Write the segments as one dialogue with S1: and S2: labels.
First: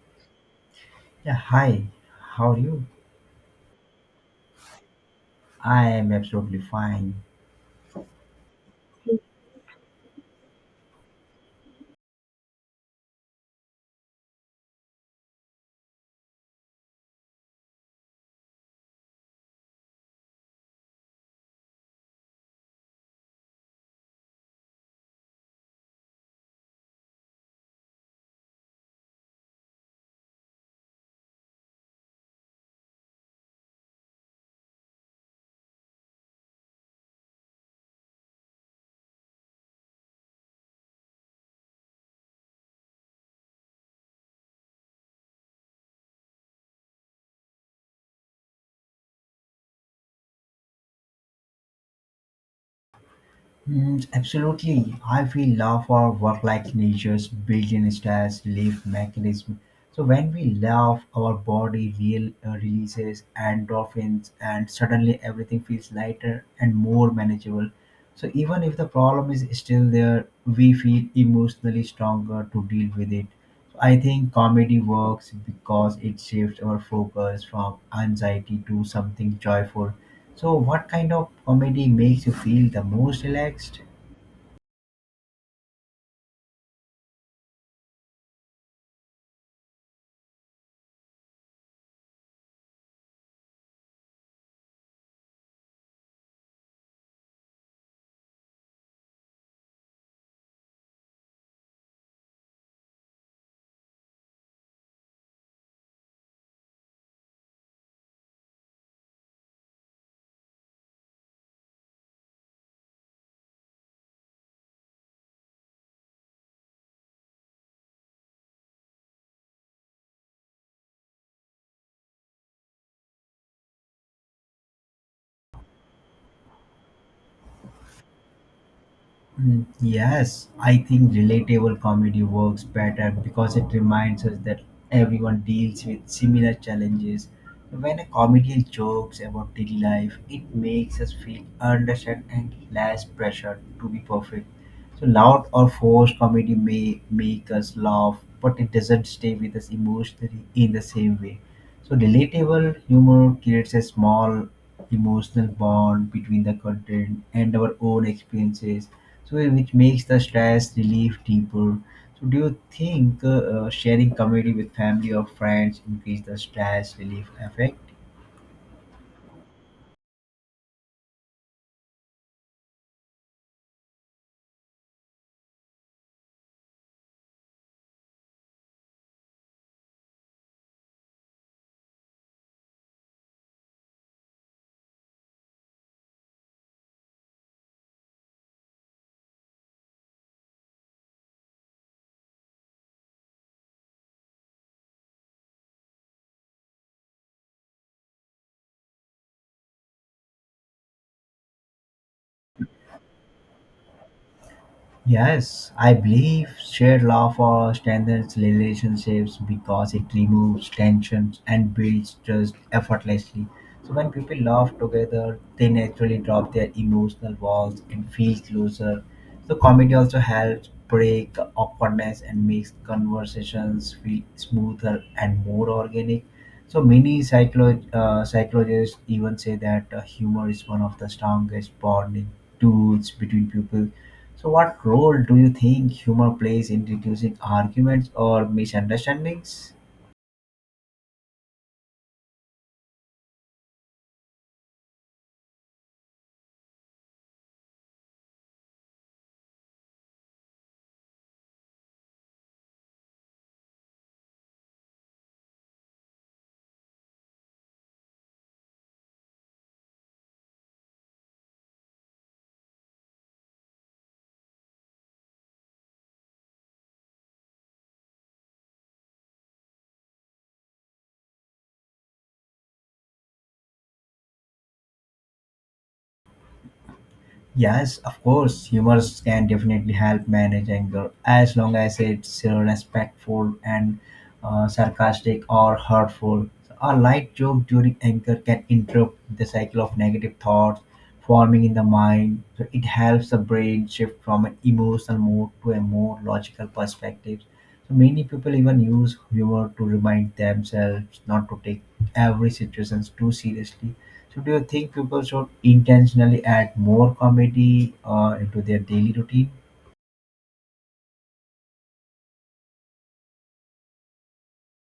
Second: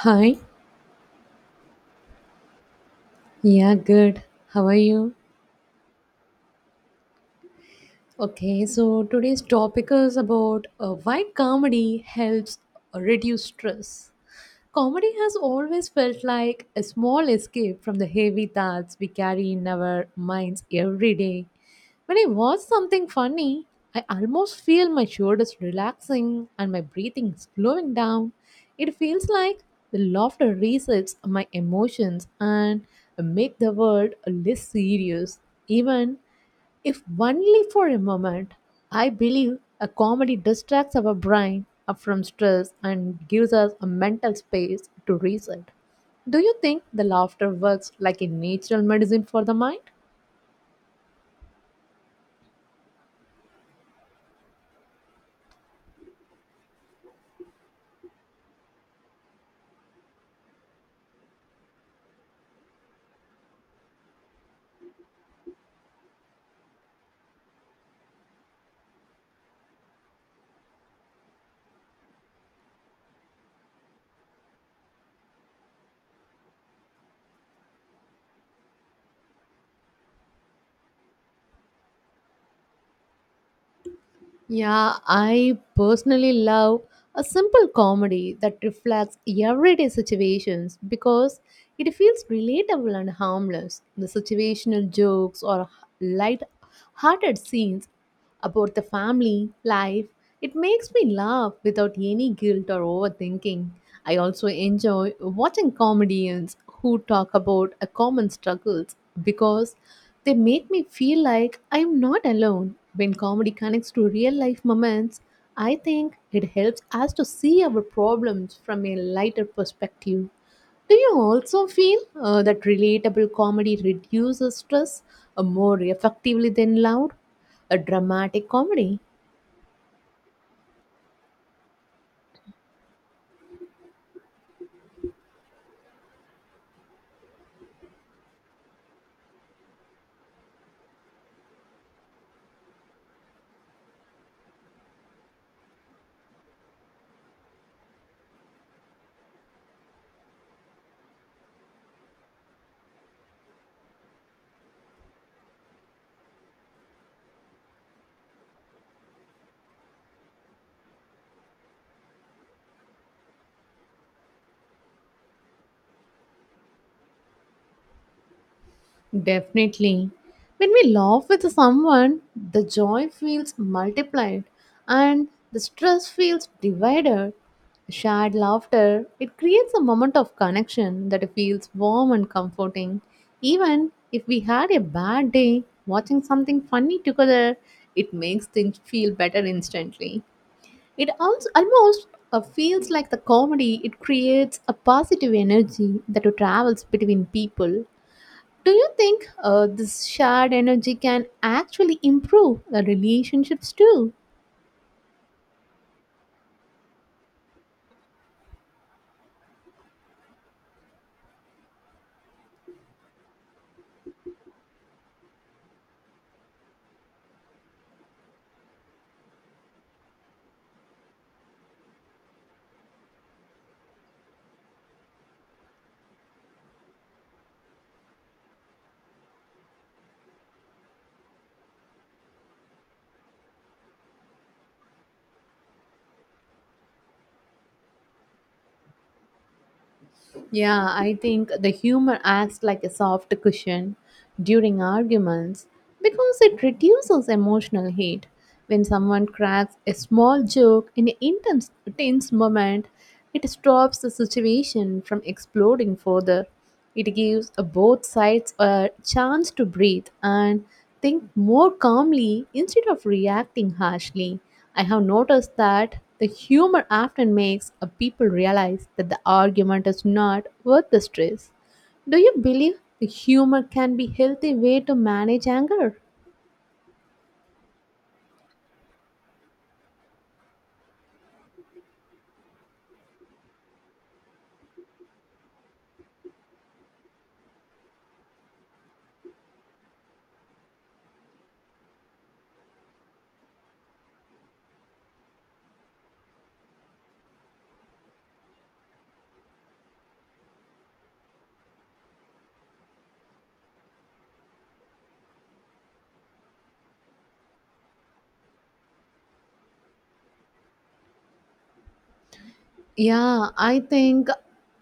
S1: Hi,
S2: Yeah, hi. How are you?
S1: yeah, good. How are you?
S2: I am absolutely fine.
S1: Okay, so today's topic is about why comedy helps reduce stress. Comedy has always felt like a small escape from the heavy thoughts we carry in our minds every day. When I watch something funny, I almost feel my shoulders relaxing and my breathing slowing down. It feels like the laughter resets my emotions and make the world less serious. Even if only for a moment, I believe a comedy distracts our brain from stress and gives us a mental space to reset. Do you think the laughter works like a natural medicine for the mind?
S2: Mm, absolutely. I feel love for work like nature's built-in stress relief mechanism. So when we laugh, our body releases endorphins and suddenly everything feels lighter and more manageable. So even if the problem is still there, we feel emotionally stronger to deal with it. So, I think comedy works because it shifts our focus from anxiety to something joyful. So what kind of comedy makes you feel the most relaxed?
S1: Yeah, I personally love a simple comedy that reflects everyday situations because it feels relatable and harmless. The situational jokes or light hearted scenes about the family, life, it makes me laugh without any guilt or overthinking. I also enjoy watching comedians who talk about a common struggles because they make me feel like I am not alone. When comedy connects to real life moments, I think it helps us to see our problems from a lighter perspective. Do you also feel that relatable comedy reduces stress more effectively than loud, a dramatic comedy?
S2: Mm, yes, I think relatable comedy works better because it reminds us that everyone deals with similar challenges. When a comedian jokes about daily life, it makes us feel understood and less pressure to be perfect. So, loud or forced comedy may make us laugh, but it doesn't stay with us emotionally in the same way. So relatable humor creates a small emotional bond between the content and our own experiences, so which makes the stress relief deeper. So do you think sharing comedy with family or friends increase the stress relief effect?
S1: Definitely. When we laugh with someone, the joy feels multiplied and the stress feels divided. Shared laughter, it creates a moment of connection that feels warm and comforting. Even if we had a bad day, watching something funny together, it makes things feel better instantly. It also almost feels like the comedy, it creates a positive energy that travels between people. Do you think this shared energy can actually improve the relationships too?
S2: Yes, I believe shared love for strengthens relationships because it removes tensions and builds trust effortlessly. So when people laugh together, they naturally drop their emotional walls and feel closer. So comedy also helps break the awkwardness and makes conversations feel smoother and more organic. So many psychologists even say that humor is one of the strongest bonding tools between people so, what role do you think humor plays in reducing arguments or misunderstandings?
S1: Yeah, I think the humor acts like a soft cushion during arguments because it reduces emotional heat. When someone cracks a small joke in an intense, tense moment, it stops the situation from exploding further. It gives both sides a chance to breathe and think more calmly instead of reacting harshly. I have noticed that the humor often makes people realize that the argument is not worth the stress. Do you believe the humor can be healthy way to manage anger?
S2: Yes, of course, humor can definitely help manage anger as long as it's respectful and sarcastic or hurtful. So, a light joke during anger can interrupt the cycle of negative thoughts forming in the mind. So it helps the brain shift from an emotional mode to a more logical perspective. So many people even use humor to remind themselves not to take every situation too seriously so do you think people should intentionally add more comedy into their daily routine?
S1: Yeah, I think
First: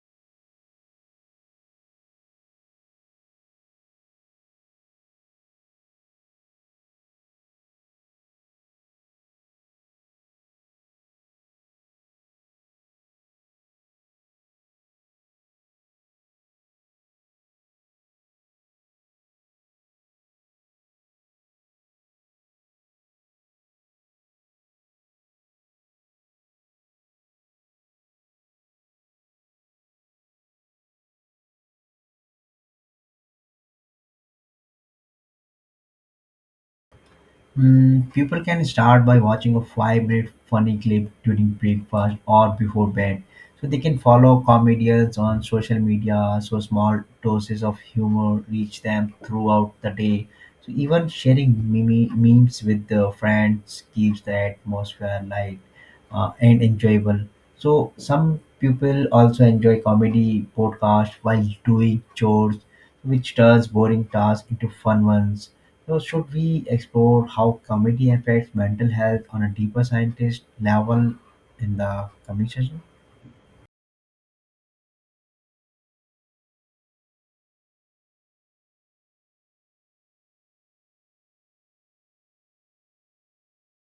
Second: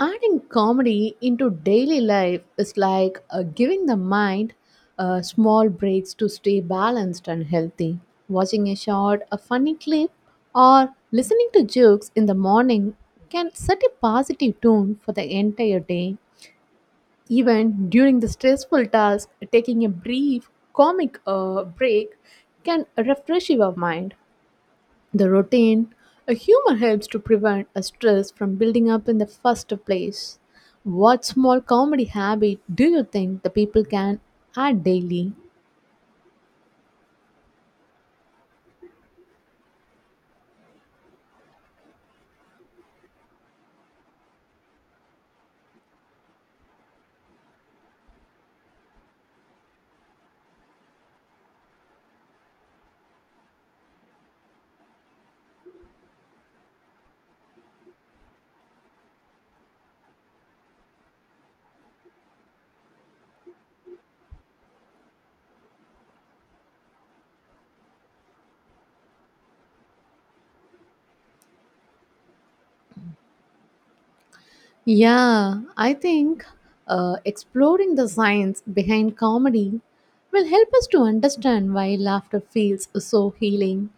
S1: adding comedy into daily life is like giving the mind small breaks to stay balanced and healthy. Watching a short, a funny clip, or listening to jokes in the morning can set a positive tone for the entire day. Even during the stressful task, taking a brief comic break can refresh your mind. The routine, a humor helps to prevent a stress from building up in the first place. What small comedy habit do you think the people can add daily?
S2: Mm, people can start by watching a 5 minute funny clip during breakfast or before bed. So they can follow comedians on social media so small doses of humor reach them throughout the day. So even sharing memes with the friends keeps the atmosphere light and enjoyable. So some people also enjoy comedy podcast while doing chores, which turns boring tasks into fun ones so should we explore how comedy affects mental health on a deeper scientist level in the coming session?
S1: Yeah, I think exploring the science behind comedy will help us to understand why laughter feels so healing.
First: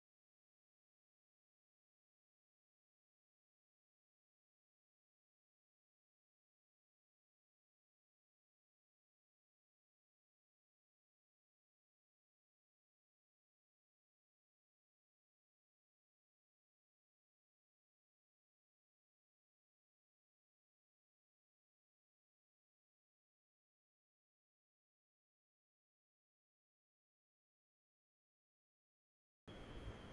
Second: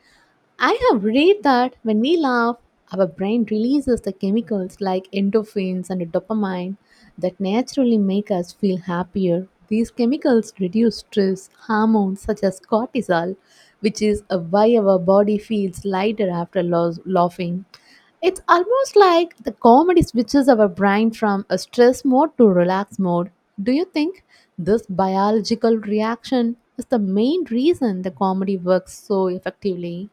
S1: I have read that when we laugh, our brain releases the chemicals like endorphins and dopamine that naturally make us feel happier. These chemicals reduce stress hormones such as cortisol, which is why our body feels lighter after laughing. It's almost like the comedy switches our brain from a stress mode to relax mode. Do you think this biological reaction is the main reason the comedy works so effectively?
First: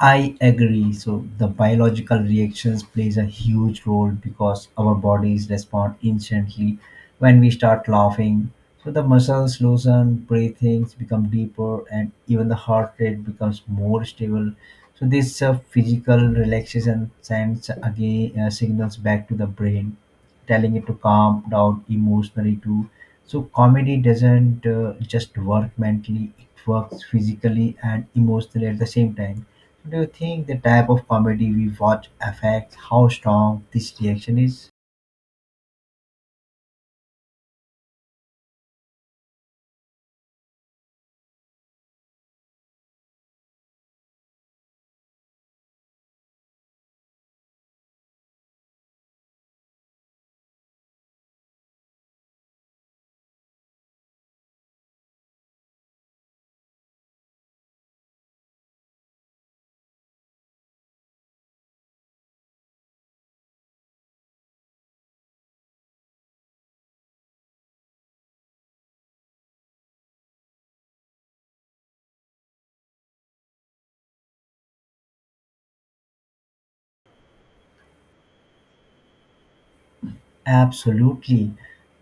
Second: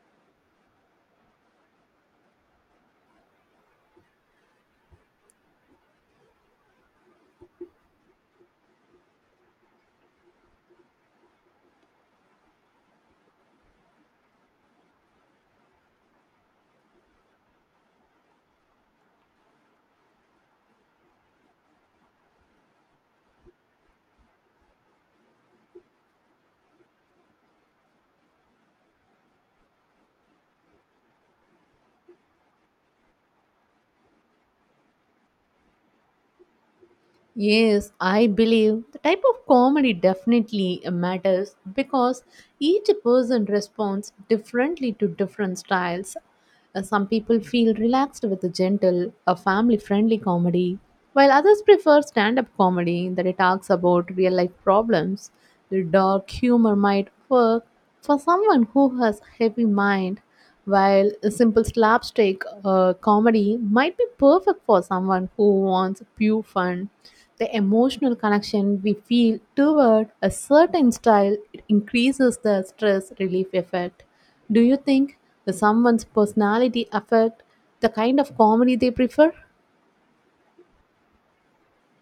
S2: I agree. So the biological reactions plays a huge role because our bodies respond instantly when we start laughing. So the muscles loosen, breathings become deeper, and even the heart rate becomes more stable. So this physical relaxation sends again signals back to the brain, telling it to calm down emotionally too. So comedy doesn't just work mentally; it works physically and emotionally at the same time. Do you think the type of comedy we watch affects how strong this reaction is?
S1: Yes, I believe the type of comedy definitely matters because each person responds differently to different styles. Some people feel relaxed with a gentle, a family friendly comedy, while others prefer stand up comedy that it talks about real life problems. The dark humor might work for someone who has heavy mind, while a simple slapstick comedy might be perfect for someone who wants pure fun. The emotional connection we feel toward a certain style it increases the stress relief effect. Do you think the someone's personality affect the kind of comedy they prefer?
S2: Absolutely.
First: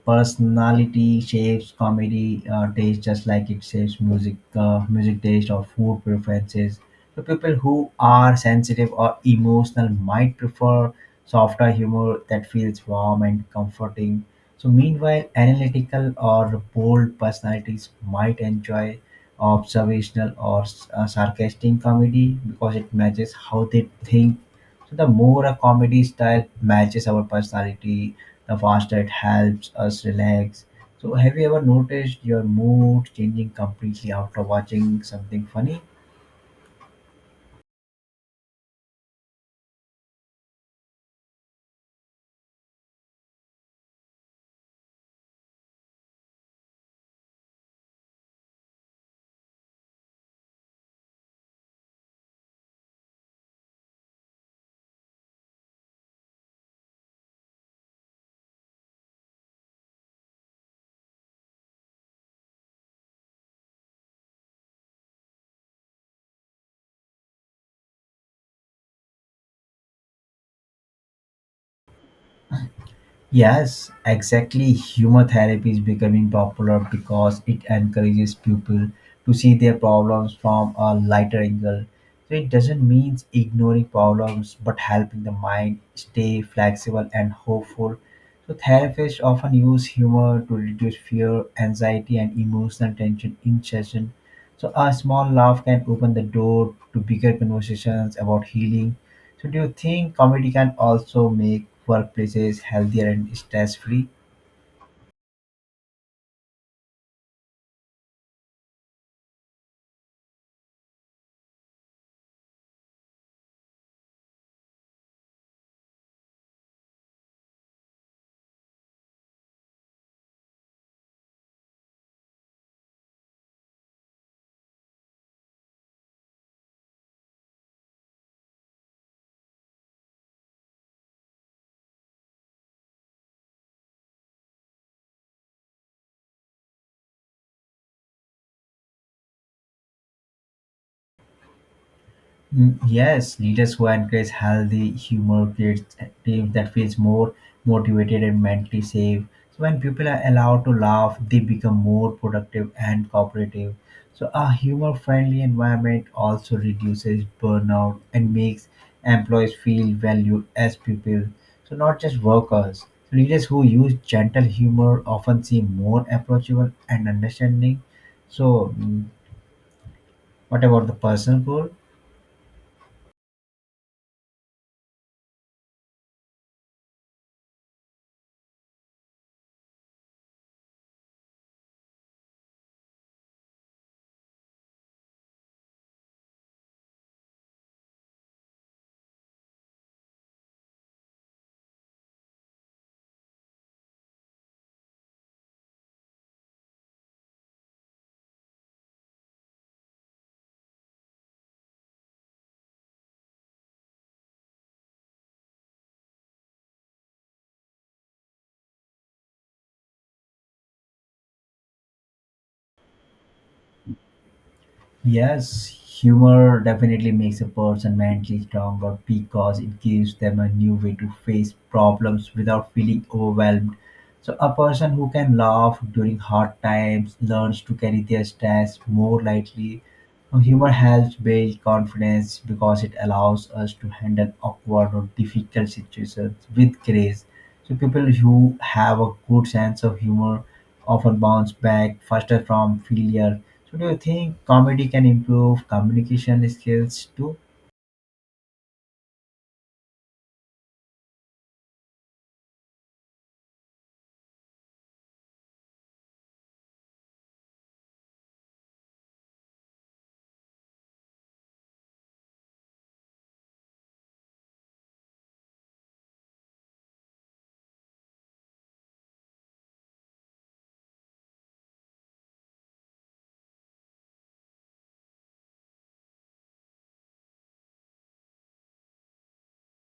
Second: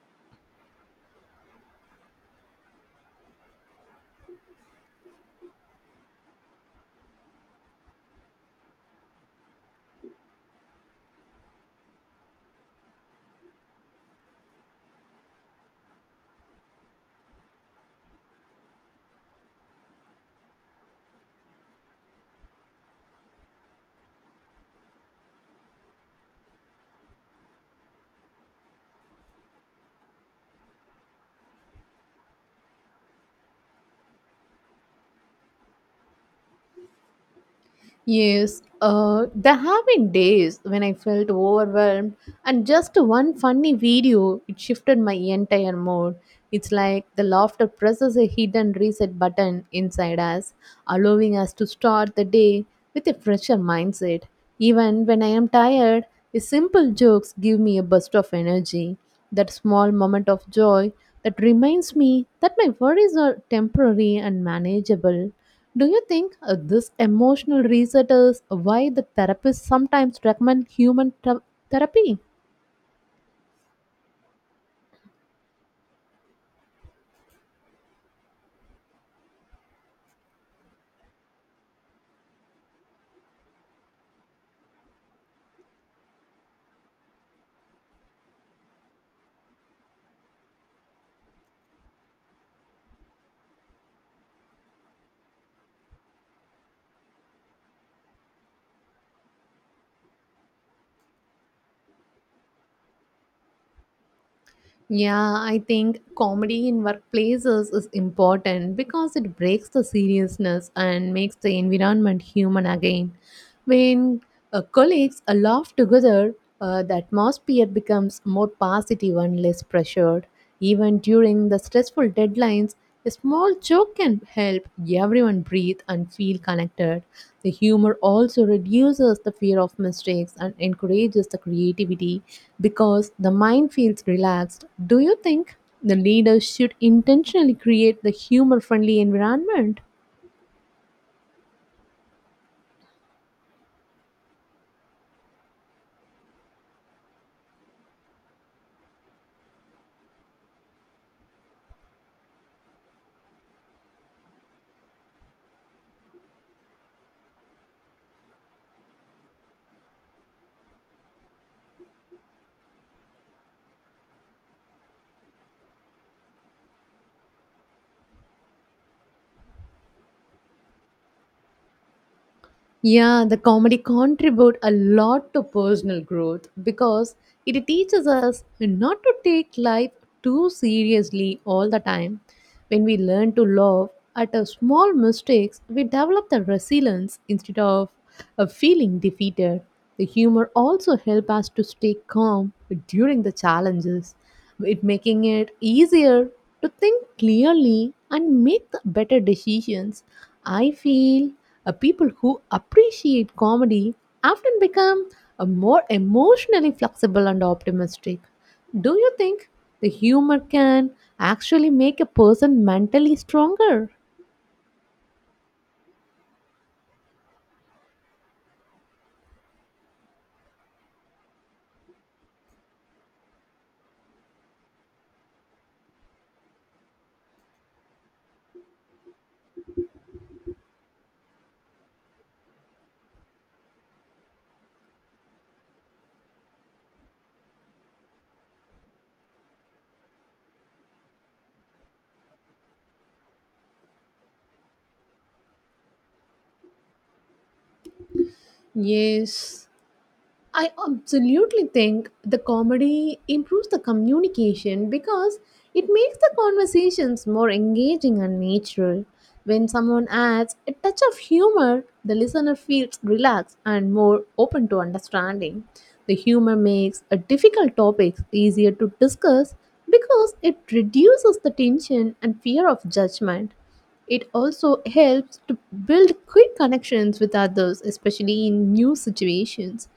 S2: Personality shapes comedy taste just like it shapes music taste or food preferences. So people who are sensitive or emotional might prefer softer humor that feels warm and comforting. So meanwhile, analytical or bold personalities might enjoy observational or sarcastic comedy because it matches how they think so the more a comedy style matches our personality, the faster it helps us relax. So, have you ever noticed your mood changing completely after watching something funny?
S1: Yes, there have been days when I felt overwhelmed, and just one funny video it shifted my entire mood. It's like the laughter presses a hidden reset button inside us, allowing us to start the day with a fresher mindset. Even when I am tired, the simple jokes give me a burst of energy. That small moment of joy that reminds me that my worries are temporary and manageable. Do you think this emotional reset is why the therapists sometimes recommend therapy?
S2: Yes, exactly. Humor therapy is becoming popular because it encourages people to see their problems from a lighter angle. So it doesn't mean ignoring problems but helping the mind stay flexible and hopeful. So therapists often use humor to reduce fear, anxiety, and emotional tension in session. So a small laugh can open the door to bigger conversations about healing so do you think comedy can also make workplaces healthier and stress-free?
S1: Yeah, I think comedy in workplaces is important because it breaks the seriousness and makes the environment human again. When colleagues laugh together, the atmosphere becomes more positive and less pressured. Even during the stressful deadlines, a small joke can help everyone breathe and feel connected. The humor also reduces the fear of mistakes and encourages the creativity because the mind feels relaxed. Do you think the leaders should intentionally create the humor friendly environment?
S2: Mm, yes, leaders who encourage healthy humor creates a team that feels more motivated and mentally safe. So when people are allowed to laugh, they become more productive and cooperative. So a humor-friendly environment also reduces burnout and makes employees feel valued as people. So not just workers. So leaders who use gentle humor often seem more approachable and understanding. So mm, what about the personal goal?
S1: Yeah, the comedy contribute a lot to personal growth because it teaches us not to take life too seriously all the time. When we learn to laugh at our small mistakes, we develop the resilience instead of a feeling defeated. The humor also helps us to stay calm during the challenges it making it easier to think clearly and make the better decisions. I feel people who appreciate comedy often become more emotionally flexible and optimistic. Do you think the humor can actually make a person mentally stronger?
S2: Yes, humor definitely makes a person mentally stronger because it gives them a new way to face problems without feeling overwhelmed. So, a person who can laugh during hard times learns to carry their stress more lightly. So humor helps build confidence because it allows us to handle awkward or difficult situations with grace. So people who have a good sense of humor often bounce back faster from failure. So do you think comedy can improve communication skills too?
S1: Yes, I absolutely think the comedy improves the communication because it makes the conversations more engaging and natural. When someone adds a touch of humor, the listener feels relaxed and more open to understanding. The humor makes a difficult topic easier to discuss because it reduces the tension and fear of judgment. It also helps to build quick connections with others, especially in new situations.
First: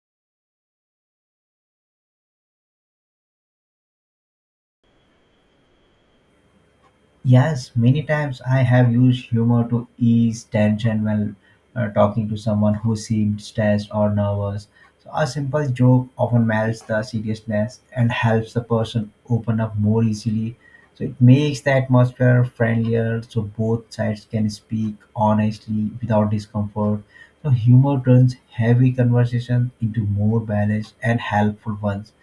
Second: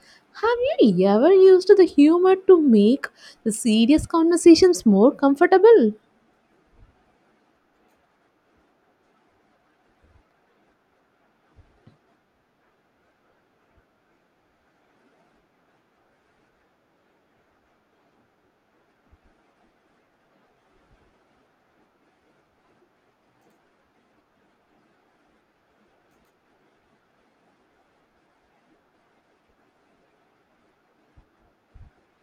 S1: Have you ever used the humor to make the serious conversations more comfortable?
S2: Yes, many times I have used humor to ease tension when talking to someone who seemed stressed or nervous. So a simple joke often melts the seriousness and helps the person open up more easily. So it makes the atmosphere friendlier so both sides can speak honestly without discomfort. So humor turns heavy conversations into more balanced and helpful ones.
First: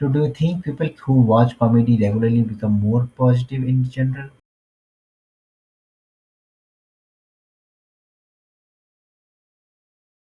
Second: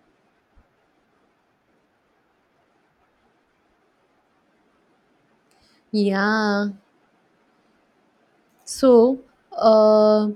S2: So do you think people who watch comedy regularly become more positive in general?
S1: Yeah. So, uh,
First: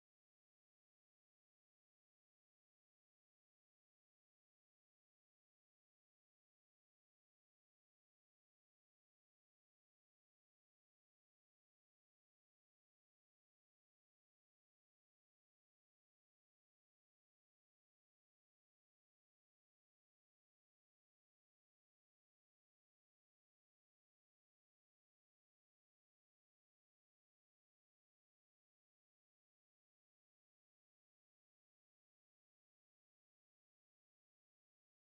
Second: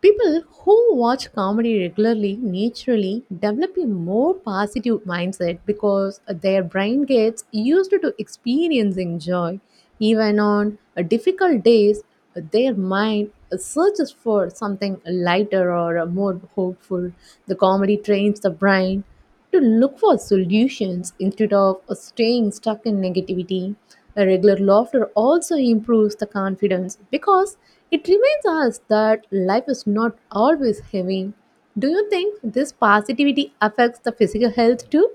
S1: people who watch comedy regularly naturally develop a more positive mindset because their brain gets used to experiencing joy. Even on difficult days, their mind searches for something lighter or more hopeful. The comedy trains the brain to look for solutions instead of staying stuck in negativity. A regular laughter also improves the confidence because it reminds us that life is not always heavy. Do you think this positivity affects the physical health too?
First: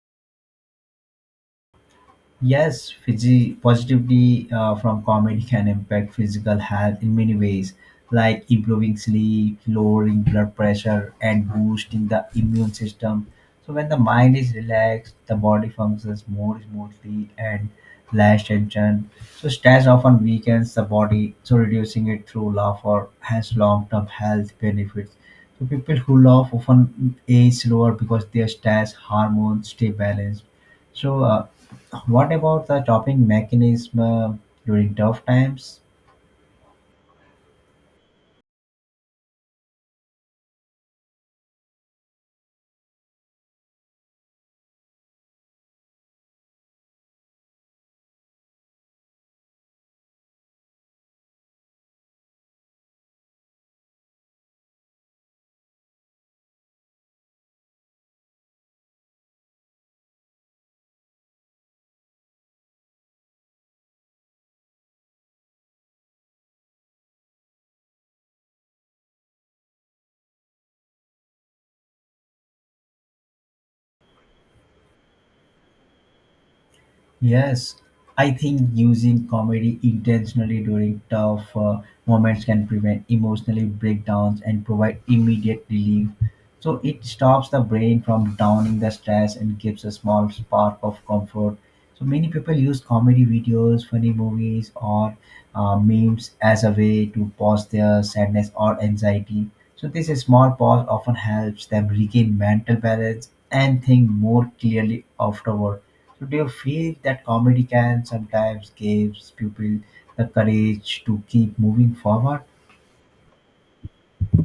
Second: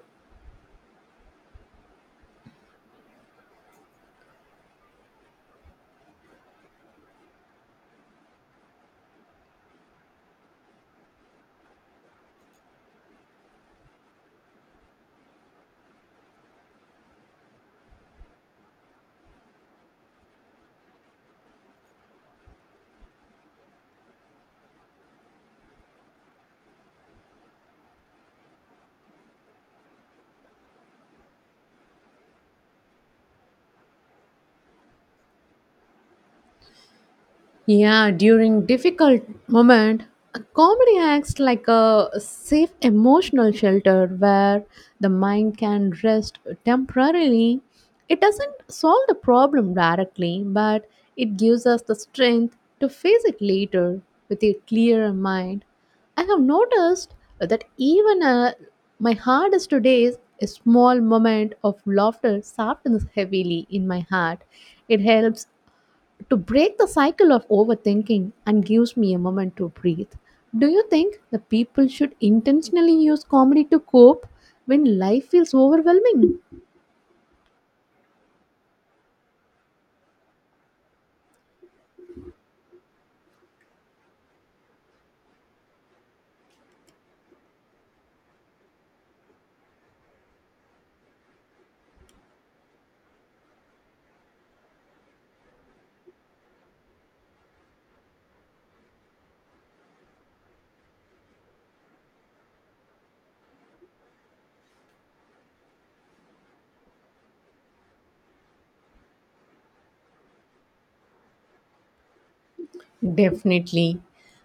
S2: Yes, Fiji positivity from comedy can impact physical health in many ways, like improving sleep, lowering blood pressure, and boosting the immune system. So when the mind is relaxed, the body functions more smoothly and less tension. So stress often weakens the body, so reducing it through laughter has long-term health benefits. So people who laugh often age slower because their stress hormones stay balanced. So. What about the coping mechanism during tough times?
S1: Yeah, during difficult moment, a comedy acts like a safe emotional shelter where the mind can rest temporarily. It doesn't solve the problem directly, but it gives us the strength to face it later with a clearer mind. I have noticed that even my hardest days, a small moment of laughter softens heavily in my heart. It helps to break the cycle of overthinking and gives me a moment to breathe. Do you think the people should intentionally use comedy to cope when life feels overwhelming?
S2: Yes, I think using comedy intentionally during tough moments can prevent emotional breakdowns and provide immediate relief. So it stops the brain from downing the stress and gives a small spark of comfort. So many people use comedy videos, funny movies, or memes as a way to pause their sadness or anxiety. So this small pause often helps them regain mental balance and think more clearly afterward. So do you feel that comedy can sometimes gives people the courage to keep moving forward?
S1: Definitely.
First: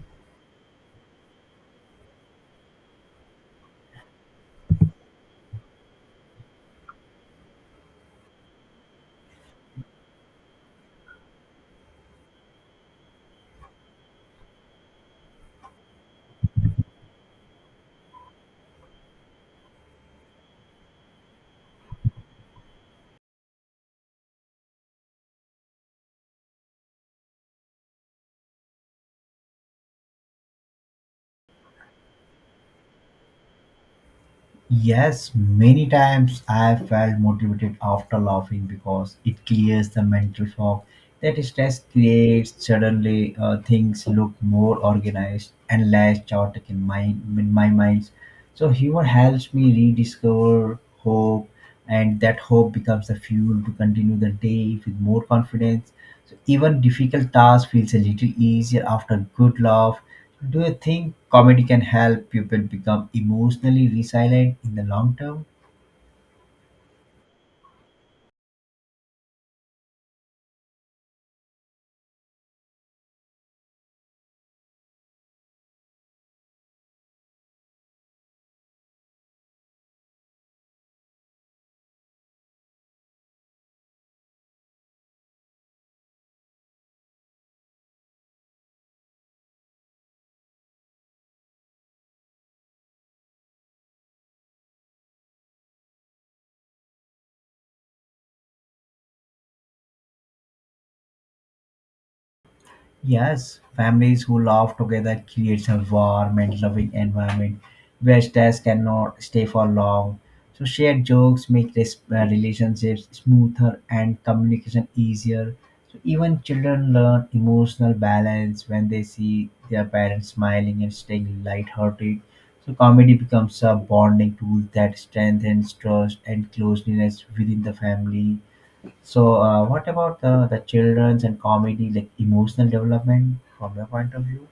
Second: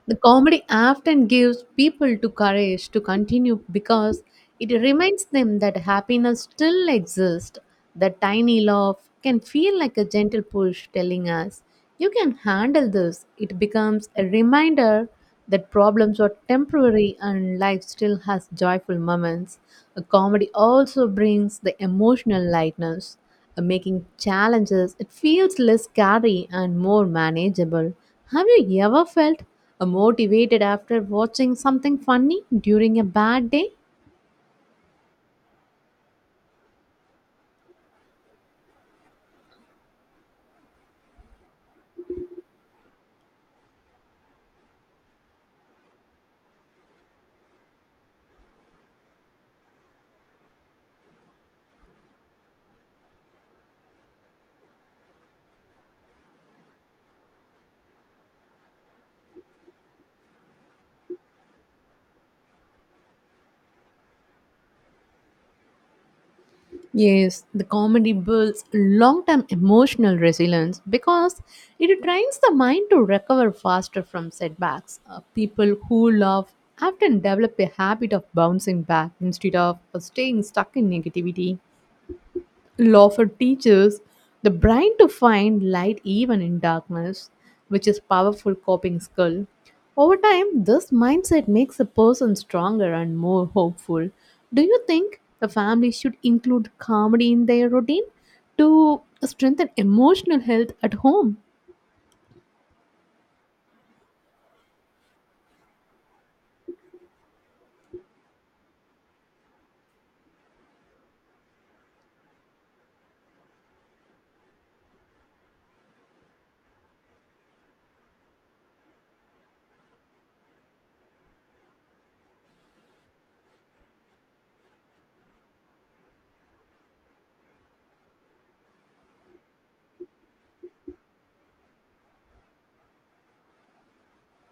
S1: The comedy often gives people to courage to continue because it reminds them that happiness still exists. The tiny laugh can feel like a gentle push telling us, you can handle this. It becomes a reminder that problems are temporary and life still has joyful moments. A comedy also brings the emotional lightness making challenges, it feels less scary and more manageable. Have you ever felt motivated after watching something funny during a bad day?
S2: Yes, many times I have felt motivated after laughing because it clears the mental fog that stress creates. Suddenly, things look more organized and less chaotic in my mind. So humor helps me rediscover hope, and that hope becomes the fuel to continue the day with more confidence. So even difficult task feels a little easier after a good laugh. Do you think comedy can help people become emotionally resilient in the long term?
S1: Yes, the comedy builds long term emotional resilience because it trains the mind to recover faster from setbacks. People who laugh often develop a habit of bouncing back instead of staying stuck in negativity. Lawford teaches the brain to find light even in darkness, which is powerful coping skill. Over time, this mindset makes a person stronger and more hopeful. Do you think the family should include comedy in their routine to strengthen emotional health at home?
S2: Yes, families who laugh together creates a warm and loving environment where stress cannot stay for long. So shared jokes make this relationships smoother and communication easier. So even children learn emotional balance when they see their parents smiling and staying lighthearted. So comedy becomes a bonding tool that strengthens trust and closeness within the family. So, what about the children's and comedy, like emotional development from your point of view?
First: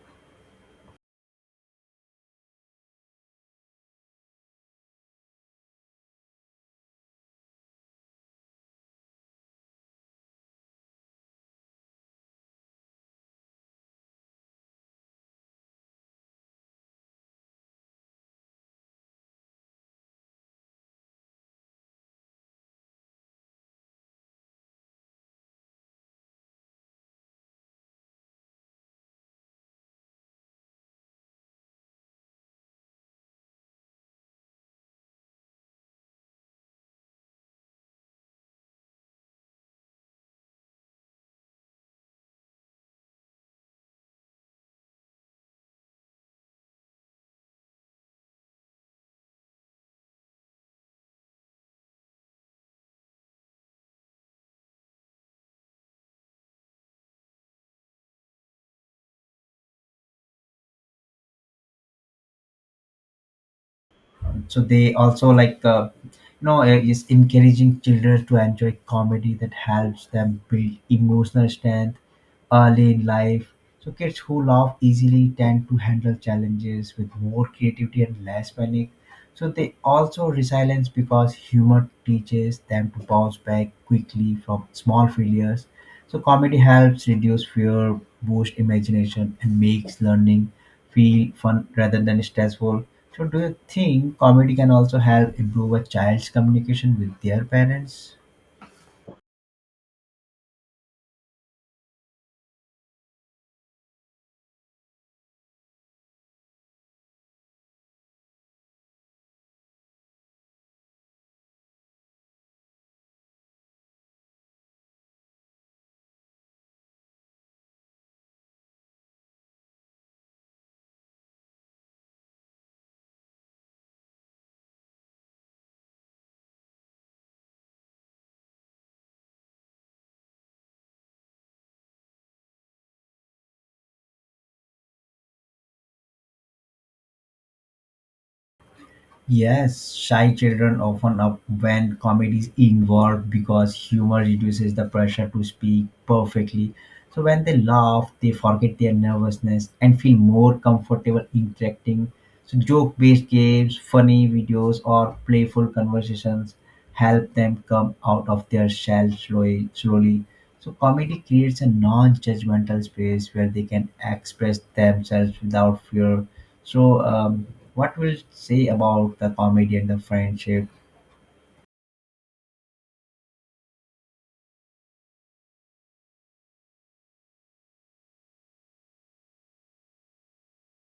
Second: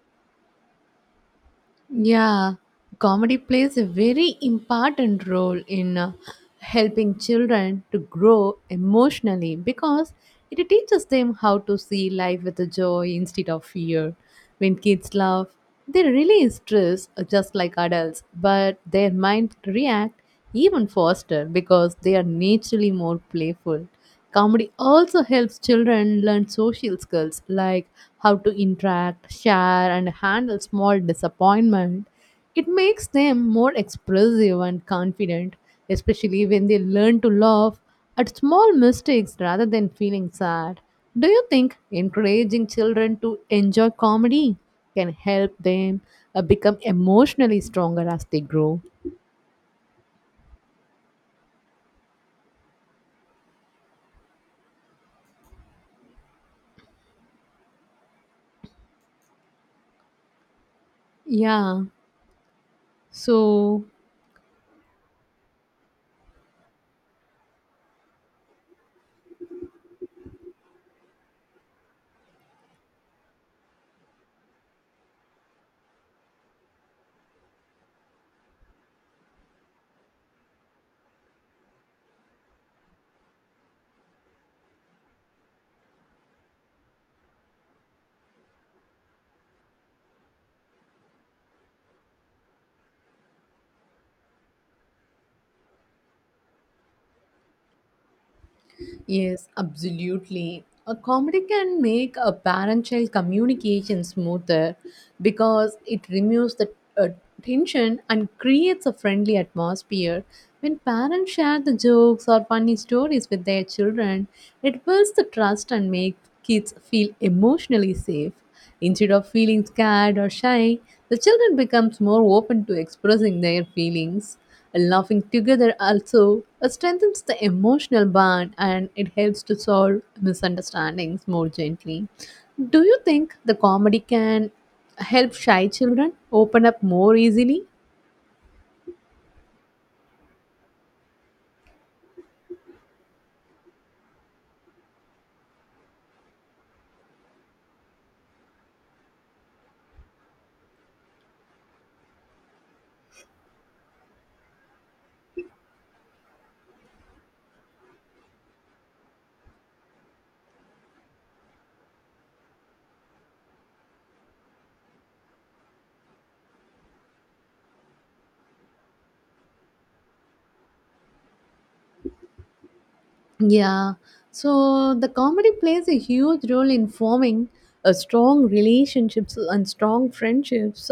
S1: Yeah, comedy plays a very important role in helping children to grow emotionally because it teaches them how to see life with a joy instead of fear. When kids laugh, they release stress just like adults, but their mind react even faster because they are naturally more playful. Comedy also helps children learn social skills like how to interact, share, and handle small disappointment. It makes them more expressive and confident, especially when they learn to laugh at small mistakes rather than feeling sad. Do you think encouraging children to enjoy comedy can help them become emotionally stronger as they grow? Yeah. So,
S2: So they also like is encouraging children to enjoy comedy that helps them build emotional strength early in life. So kids who laugh easily tend to handle challenges with more creativity and less panic. So they also resilience because humor teaches them to bounce back quickly from small failures. So comedy helps reduce fear, boost imagination, and makes learning feel fun rather than stressful. So, do you think comedy can also help improve a child's communication with their parents?
S1: yes, absolutely. A comedy can make a parent child communication smoother because it removes the uh, tension and creates a friendly atmosphere. When parents share the jokes or funny stories with their children, it builds the trust and makes kids feel emotionally safe. Instead of feeling scared or shy, the children becomes more open to expressing their feelings. Laughing together also strengthens the emotional bond and it helps to solve misunderstandings more gently. Do you think the comedy can help shy children open up more easily?
S2: Yes, shy children often up when comedy is involved because humor reduces the pressure to speak perfectly. So when they laugh, they forget their nervousness and feel more comfortable interacting. So joke-based games, funny videos, or playful conversations help them come out of their shell slowly. So comedy creates a non-judgmental space where they can express themselves without fear. So what we'll say about the comedy and the friendship?
S1: Yeah, so the comedy plays a huge role in forming strong relationships and strong friendships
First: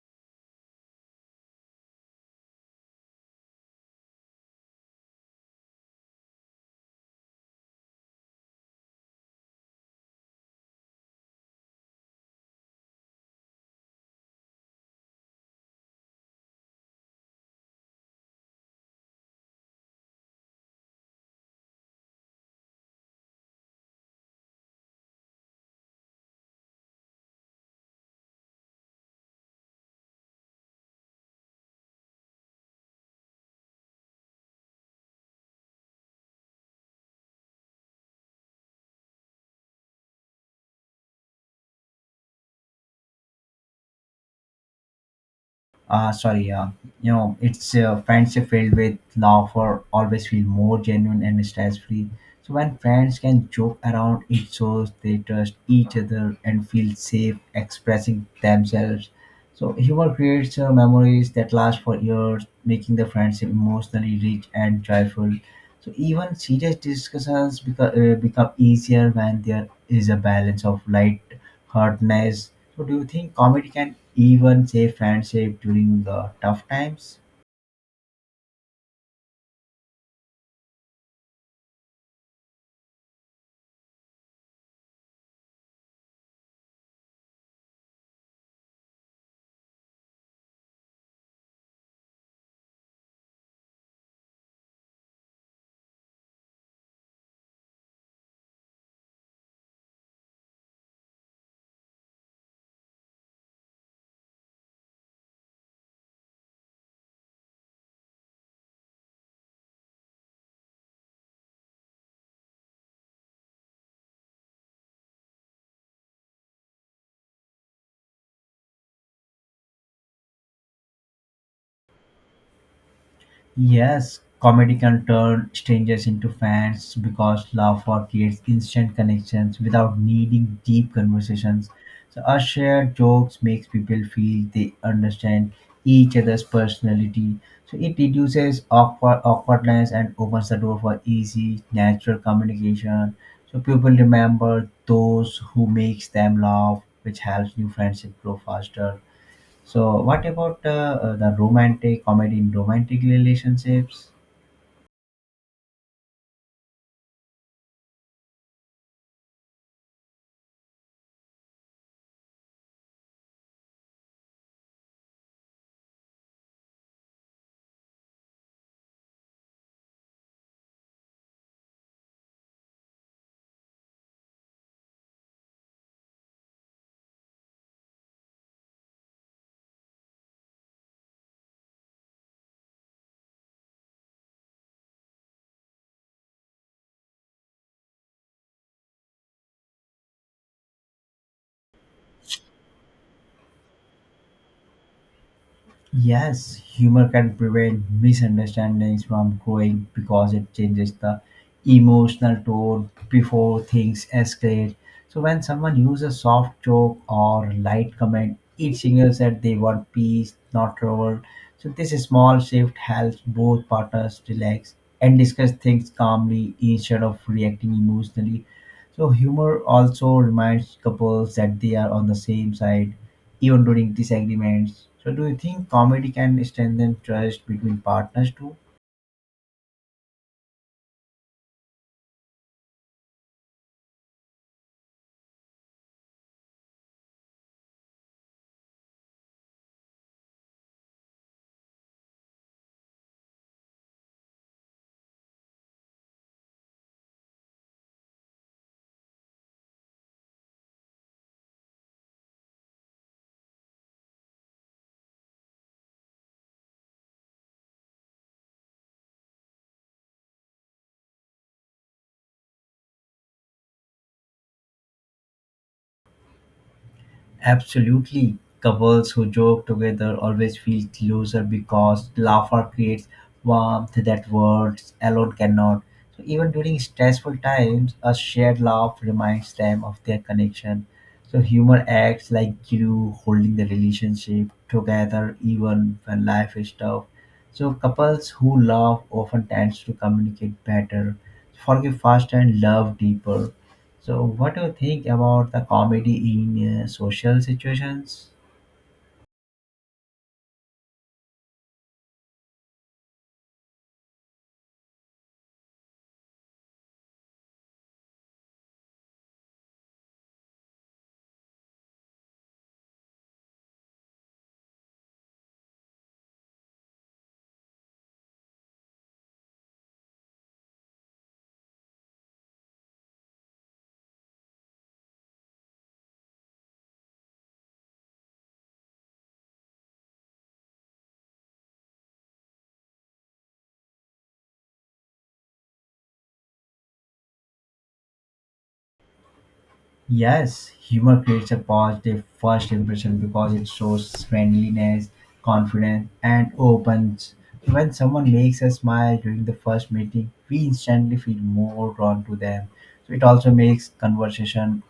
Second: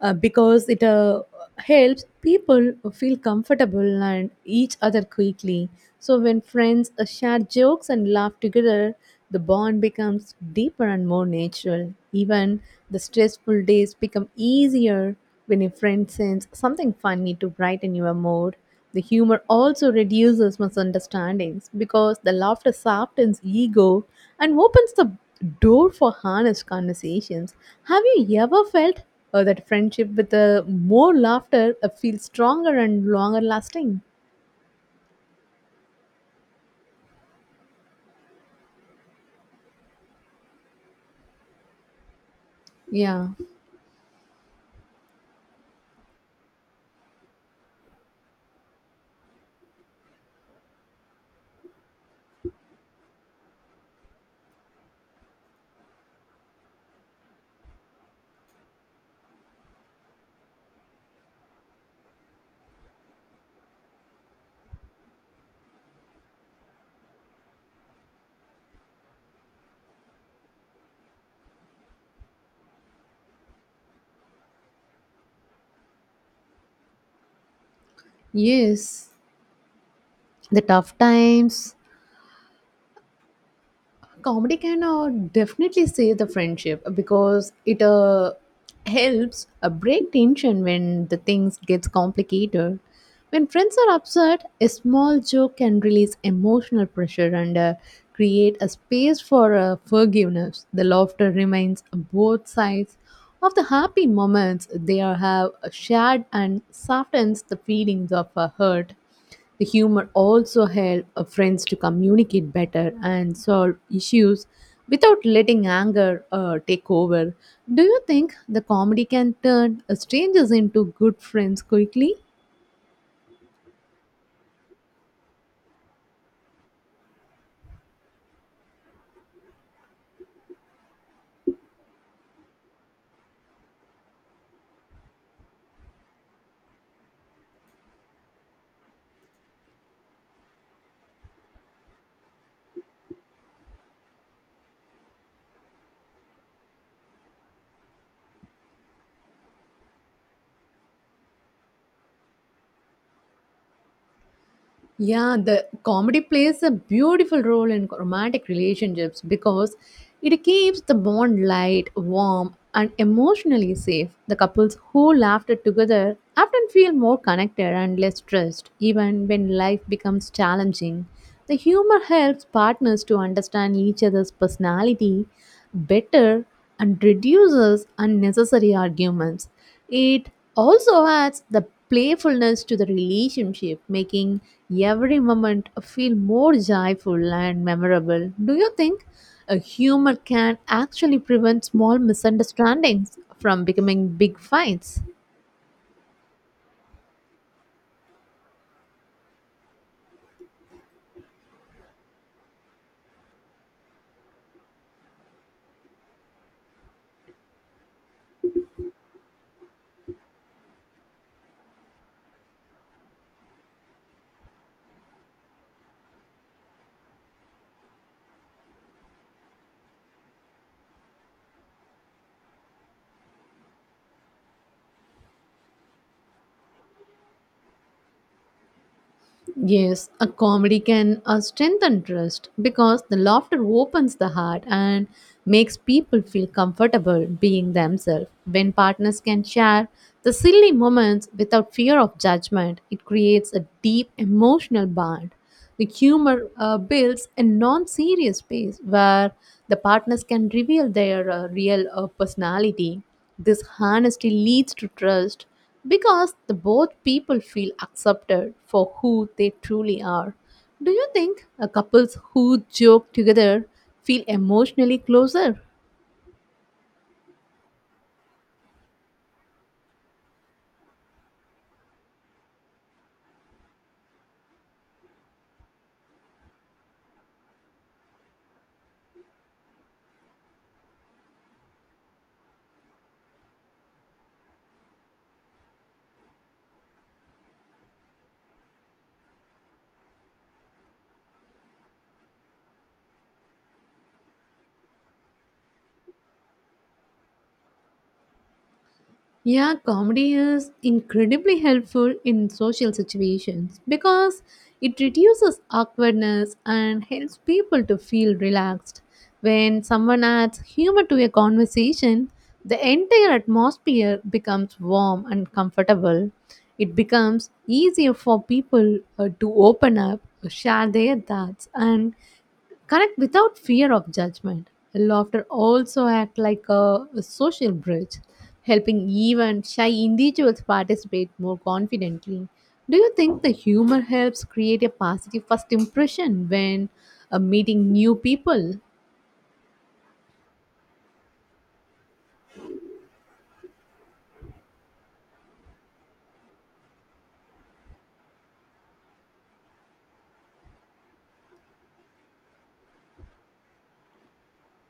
S1: because it helps people feel comfortable and each other quickly. So when friends share jokes and laugh together, the bond becomes deeper and more natural. Even the stressful days become easier when a friend sends something funny to brighten your mood. The humor also reduces misunderstandings because the laughter softens ego and opens the door for honest conversations. Have you ever felt that friendship with more laughter feels stronger and longer lasting? Yeah.
S2: Uh, sorry, uh, it's friendship filled with laughter always feel more genuine and stress-free. So when friends can joke around, it shows they trust each other and feel safe expressing themselves. So humor creates memories that last for years, making the friendship emotionally rich and joyful. So even serious discussions become easier when there is a balance of light-heartedness. So do you think comedy can even save friendship during tough times?
S1: Yes. The tough times comedy can definitely save the friendship because it helps break tension when the things gets complicated when friends are upset, a small joke can release emotional pressure and create a space for forgiveness. The laughter remains both sides of the happy moments they are have shared and softens the feelings of hurt. The humor also helps friends to communicate better and solve issues without letting anger take over. Do you think the comedy can turn strangers into good friends quickly?
S2: Yes, comedy can turn strangers into fans because laughter creates instant connections without needing deep conversations. So our shared jokes makes people feel they understand each other's personality. So it reduces awkwardness and opens the door for easy, natural communication. So people remember those who makes them laugh, which helps new friendship grow faster. So, what about the romantic comedy in romantic relationships?
S1: Yeah, the comedy plays a beautiful role in romantic relationships because it keeps the bond light, warm, and emotionally safe. The couples who laughter together often feel more connected and less stressed, even when life becomes challenging. The humor helps partners to understand each other's personality better and reduces unnecessary arguments. It also adds the playfulness to the relationship, making every moment feel more joyful and memorable. Do you think a humor can actually prevent small misunderstandings from becoming big fights?
S2: Yes, humor can prevent misunderstandings from growing because it changes the emotional tone before things escalate. So, when someone uses a soft joke or light comment, it signals that they want peace, not trouble. So, this small shift helps both partners relax and discuss things calmly instead of reacting emotionally. So humor also reminds couples that they are on the same side, even during disagreements. So do you think comedy can strengthen trust between partners too?
S1: Yes, a comedy can strengthen trust because the laughter opens the heart and makes people feel comfortable being themselves. When partners can share the silly moments without fear of judgment, it creates a deep emotional bond. The humor builds a non serious space where the partners can reveal their real personality. This honesty leads to trust because the both people feel accepted for who they truly are. Do you think a couples who joke together feel emotionally closer?
S2: Absolutely. Couples who joke together always feel closer because laughter creates warmth that words alone cannot. So even during stressful times, a shared laugh reminds them of their connection. So humor acts like glue holding the relationship together even when life is tough. So couples who laugh often tends to communicate better, forgive faster and love deeper. So, what do you think about the comedy in social situations?
S1: Yeah, comedy is incredibly helpful in social situations because it reduces awkwardness and helps people to feel relaxed. When someone adds humor to a conversation, the entire atmosphere becomes warm and comfortable. It becomes easier for people to open up, share their thoughts, and connect without fear of judgment. Laughter also act like a social bridge, helping even shy individuals participate more confidently. Do you think the humor helps create a positive first impression when meeting new people?
S2: Yes, humor creates a positive first impression because it shows friendliness, confidence, and opens. When someone makes a smile during the first meeting, we instantly feel more drawn to them. So it also makes conversation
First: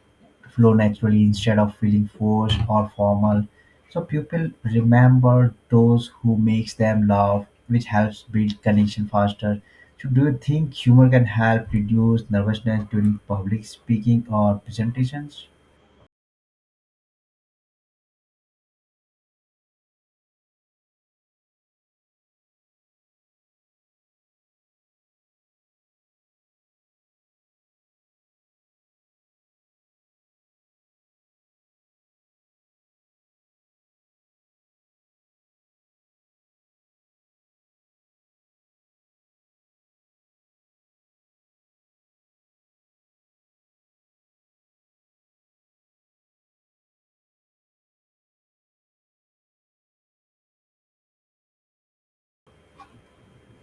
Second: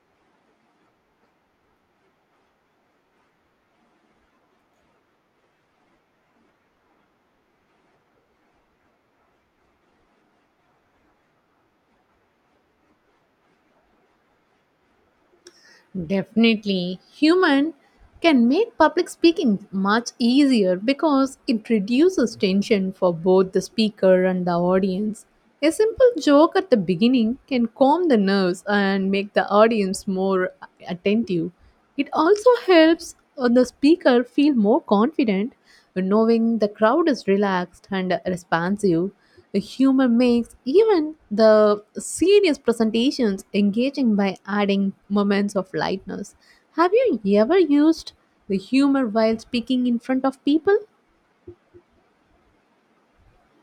S2: flow naturally instead of feeling forced or formal. So people remember those who makes them laugh, which helps build connection faster. So do you think humor can help reduce nervousness during public speaking or presentations?
S1: Definitely, human can make public speaking much easier because it reduces tension for both the speaker and the audience. A simple joke at the beginning can calm the nerves and make the audience more attentive. It also helps the speaker feel more confident knowing the crowd is relaxed and responsive. The humor makes even the serious presentations engaging by adding moments of lightness. Have you ever used the humor while speaking in front of people?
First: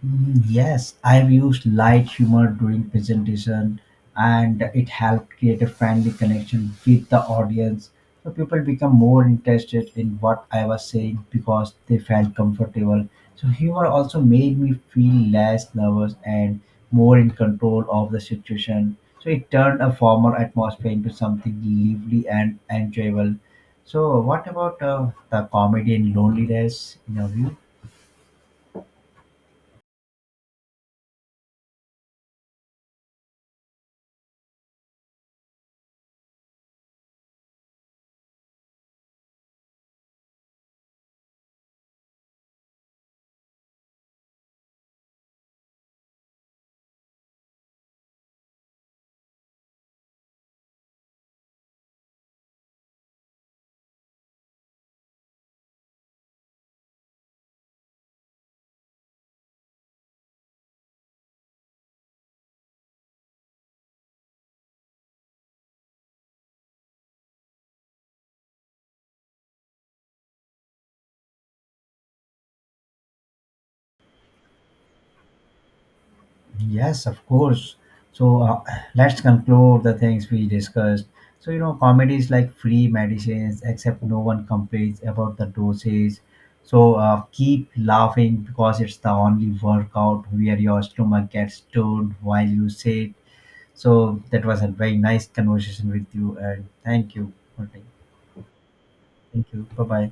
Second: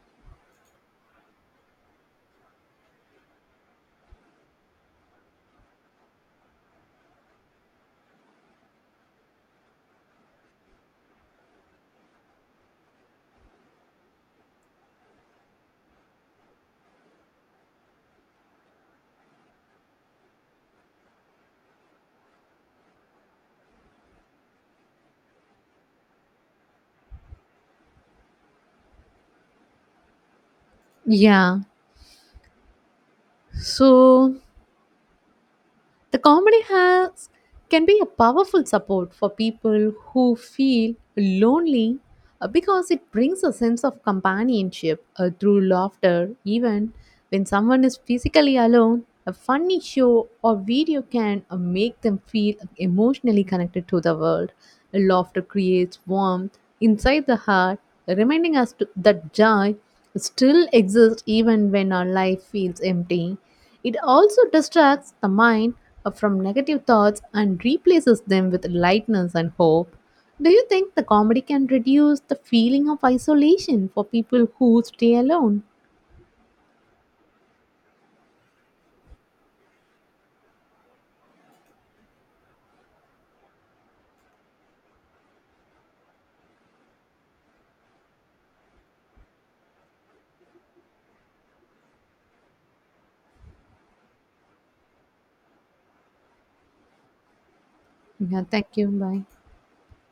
S2: Mm, yes, I've used light humor during presentation and it helped create a friendly connection with the audience. So people become more interested in what I was saying because they felt comfortable. So humor also made me feel less nervous and more in control of the situation. So it turned a formal atmosphere into something lively and enjoyable. So what about the comedy and loneliness in your view?
S1: Yeah. So The comedy has can be a powerful support for people who feel lonely because it brings a sense of companionship through laughter even when someone is physically alone. A funny show or video can make them feel emotionally connected to the world. Laughter creates warmth inside the heart, reminding us that joy still exists even when our life feels empty. It also distracts the mind from negative thoughts and replaces them with lightness and hope. Do you think the comedy can reduce the feeling of isolation for people who stay alone?
S2: Yes, of course. So let's conclude the things we discussed. So, you know, comedy is like free medicines, except no one complains about the dosage. So keep laughing because it's the only workout where your stomach gets stoned while you sit. So that was a very nice conversation with you, and thank you for that.
S1: Yeah, thank you. Bye.
S2: Thank you. Bye bye.